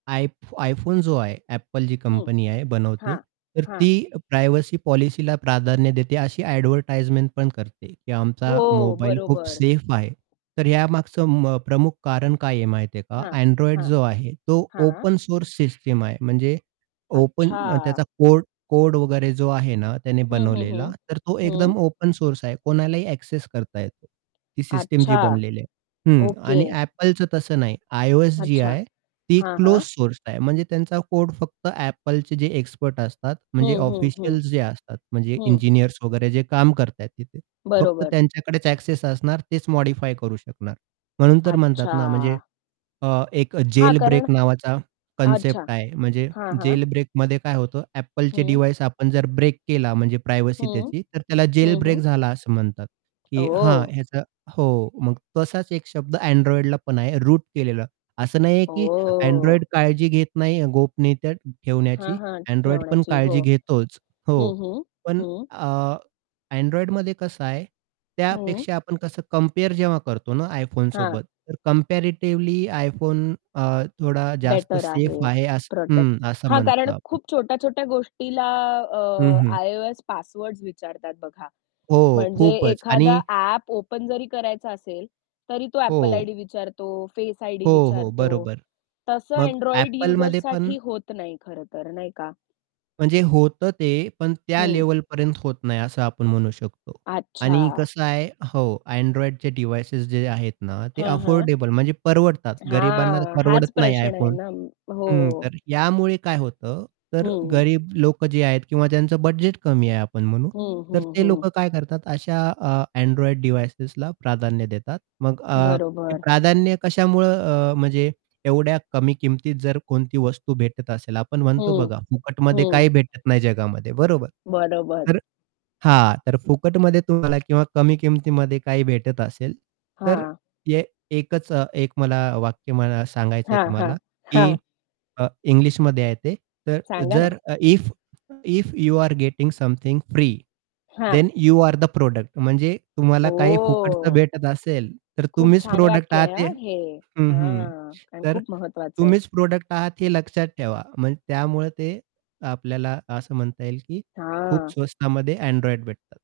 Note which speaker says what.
Speaker 1: I iPhone जो आहे, Apple जी
Speaker 2: हं.
Speaker 1: कंपनी आहे बनवते,
Speaker 2: हां,
Speaker 1: तर
Speaker 2: हां.
Speaker 1: ती प्रायव्हसी पॉलिसीला प्राधान्य देते. अशी ॲडव्हर्टाइजमेंट पण करते, की आमचा
Speaker 2: हो,
Speaker 1: मोबाईल खूप
Speaker 2: बरोबर.
Speaker 1: सेफ आहे. तर या मागचं मग प्रमुख कारण काय आहे, माहिती आहे का?
Speaker 2: हां,
Speaker 1: Android
Speaker 2: हां,
Speaker 1: जो आहे, तो
Speaker 2: हां.
Speaker 1: ओपन सोर्स सिस्टम आहे. म्हणजे ओपन
Speaker 2: अच्छा.
Speaker 1: त्याचा कोड कोड वगैरे जो आहे ना, त्याने
Speaker 2: हं, हं,
Speaker 1: बनवलेला.
Speaker 2: हं.
Speaker 1: तर तो
Speaker 2: हं.
Speaker 1: एकदम ओपन सोर्स आहे. कोणालाही एक्सेस करता येतो. ती सिस्टम जी
Speaker 2: अच्छा,
Speaker 1: बनलेली आहे. हं.
Speaker 2: ओके.
Speaker 1: आणि Appleचं तसं नाही. iOS जी
Speaker 2: अच्छा,
Speaker 1: आहे, ती
Speaker 2: हां,
Speaker 1: क्लोज
Speaker 2: हां.
Speaker 1: सोर्स आहे. म्हणजे त्यांचा कोड फक्त Appleचे जे एक्सपर्ट असतात, म्हणजे
Speaker 2: हं, हं, हं.
Speaker 1: ऑफिशियल्स जे असतात, म्हणजे
Speaker 2: हं.
Speaker 1: इंजिनिअर्स वगैरे जे काम करत आहेत तिथे, फक्त
Speaker 2: बरोबर.
Speaker 1: त्यांच्याकडेच एक्सेस असणार. तेच मॉडिफाय करू शकणार. म्हणून तर म्हणतात ना, म्हणजे,
Speaker 2: अच्छा.
Speaker 1: अ, एक
Speaker 2: हां,
Speaker 1: जेल
Speaker 2: कारण
Speaker 1: ब्रेक नावाचा कन्सेप्ट
Speaker 2: अच्छा,
Speaker 1: आहे. म्हणजे
Speaker 2: हां, हां.
Speaker 1: जेल ब्रेकमध्ये काय होतं, Appleचे
Speaker 2: हं.
Speaker 1: डिव्हाइस आपण जर ब्रेक केला, म्हणजे प्रायव्हसी
Speaker 2: हं.
Speaker 1: त्याची, तर त्याला जेल
Speaker 2: हं,
Speaker 1: ब्रेक
Speaker 2: हं.
Speaker 1: झाला असं म्हणतात. की हा
Speaker 2: ओ!
Speaker 1: ह्याचा हो. मग तसाच एक शब्द Androidला पण आहे, रूट केलेला. असं नाहीये की
Speaker 2: ओ!
Speaker 1: Android काळजी घेत नाही गोपनीयतेत
Speaker 2: हां,
Speaker 1: ठेवण्याची.
Speaker 2: हां.
Speaker 1: Androidपण
Speaker 2: ठेवण्याची, हो.
Speaker 1: काळजी घेतोच. हो.
Speaker 2: हं, हं.
Speaker 1: पण,
Speaker 2: हं.
Speaker 1: अ, Androidमध्ये कसं आहे,
Speaker 2: हं.
Speaker 1: त्यापेक्षा आपण कसं कंपेअर जेव्हा करतो ना
Speaker 2: हां.
Speaker 1: iPhoneसोबत, तर कंपॅरेटिव्हली iPhone, अ, थोडा जास्त
Speaker 2: बेटर
Speaker 1: सेफ
Speaker 2: आहे
Speaker 1: आहे
Speaker 2: प्रोटेक्ट
Speaker 1: हं, असं
Speaker 2: हां,
Speaker 1: म्हणतो
Speaker 2: कारण
Speaker 1: आपण.
Speaker 2: खूप छोट्या-छोट्या गोष्टीला,
Speaker 1: हं,
Speaker 2: अ,
Speaker 1: हं.
Speaker 2: iOS पासवर्ड्स विचारतात बघा.
Speaker 1: हो,
Speaker 2: म्हणजे
Speaker 1: खूपच
Speaker 2: एखादा
Speaker 1: आणि
Speaker 2: ॲप ओपन जरी करायचं असेल, तरी तो Apple
Speaker 1: हो.
Speaker 2: आयडी विचारतो, फेस आयडी
Speaker 1: हो, हो,
Speaker 2: विचारतो.
Speaker 1: बरोबर.
Speaker 2: तसं
Speaker 1: मग
Speaker 2: Android
Speaker 1: Appleमध्ये पण
Speaker 2: युजर्ससाठी होत नाही, खरं तर नाही का?
Speaker 1: म्हणजे होतं, ते पण त्या
Speaker 2: हं.
Speaker 1: लेव्हलपर्यंत होत नाही, असं आपण म्हणू शकतो. आणि
Speaker 2: अच्छा.
Speaker 1: कसं आहे हो, Androidचे डिव्हाइसेस जे आहेत ना, ते
Speaker 2: हां, हां.
Speaker 1: अफोर्डेबल, म्हणजे परवडतात. गरीबांना
Speaker 2: हां, हाच
Speaker 1: परवडत नाही
Speaker 2: प्रश्न आहे
Speaker 1: iPhone.
Speaker 2: ना. हो.
Speaker 1: हं. तर यामुळे काय होतं, तर
Speaker 2: हं.
Speaker 1: गरीब लोकं जे आहेत किंवा त्यांचं बजेट कमी आहे, आपण म्हणू,
Speaker 2: हं,
Speaker 1: तर
Speaker 2: हं,
Speaker 1: ते
Speaker 2: हं.
Speaker 1: लोकं काय करतात, अशा, अ, Android डिव्हाइसेसला प्राधान्य देतात. मग अ, ते
Speaker 2: बरोबर.
Speaker 1: प्राधान्य कशामुळं, अ, म्हणजे एवढ्या कमी किमतीत जर कोणती वस्तू भेटत असेल, आपण म्हणतो
Speaker 2: हं,
Speaker 1: बघा, फुकटमध्ये
Speaker 2: हं.
Speaker 1: काही भेटत नाही जगामध्ये, बरोबर.
Speaker 2: बरोबर.
Speaker 1: तर हां, तर फुकटमध्ये तुम्हाला किंवा कमी किमतीमध्ये काही भेटत असेल, तर
Speaker 2: हां.
Speaker 1: एक एकचं मला वाक्य, मला सांगायचंय
Speaker 2: हां, हां,
Speaker 1: तुम्हाला की,
Speaker 2: हां.
Speaker 1: अ, इंग्लिशमध्ये आहे ते. तर
Speaker 2: सांगा ना.
Speaker 1: जर if if you are getting something free
Speaker 2: हां.
Speaker 1: Then you are the product म्हणजे तुम्हाला काही फुकटचं
Speaker 2: ओह!
Speaker 1: भेटत असेल, तर
Speaker 2: खूप
Speaker 1: तुम्हीच
Speaker 2: छान
Speaker 1: प्रॉडक्ट
Speaker 2: वाक्य
Speaker 1: आहात
Speaker 2: आहे
Speaker 1: ते
Speaker 2: हां, हे.
Speaker 1: हं, हं.
Speaker 2: हा, आणि
Speaker 1: तर
Speaker 2: खूप महत्त्वाचं आहे.
Speaker 1: तुम्हीच प्रॉडक्ट आहात, हे लक्षात ठेवा. म्हणजे त्यामुळे ते आपल्याला असं म्हणता येईल की, खूप
Speaker 2: हां.
Speaker 1: स्वस्तामध्ये Android भेटतात.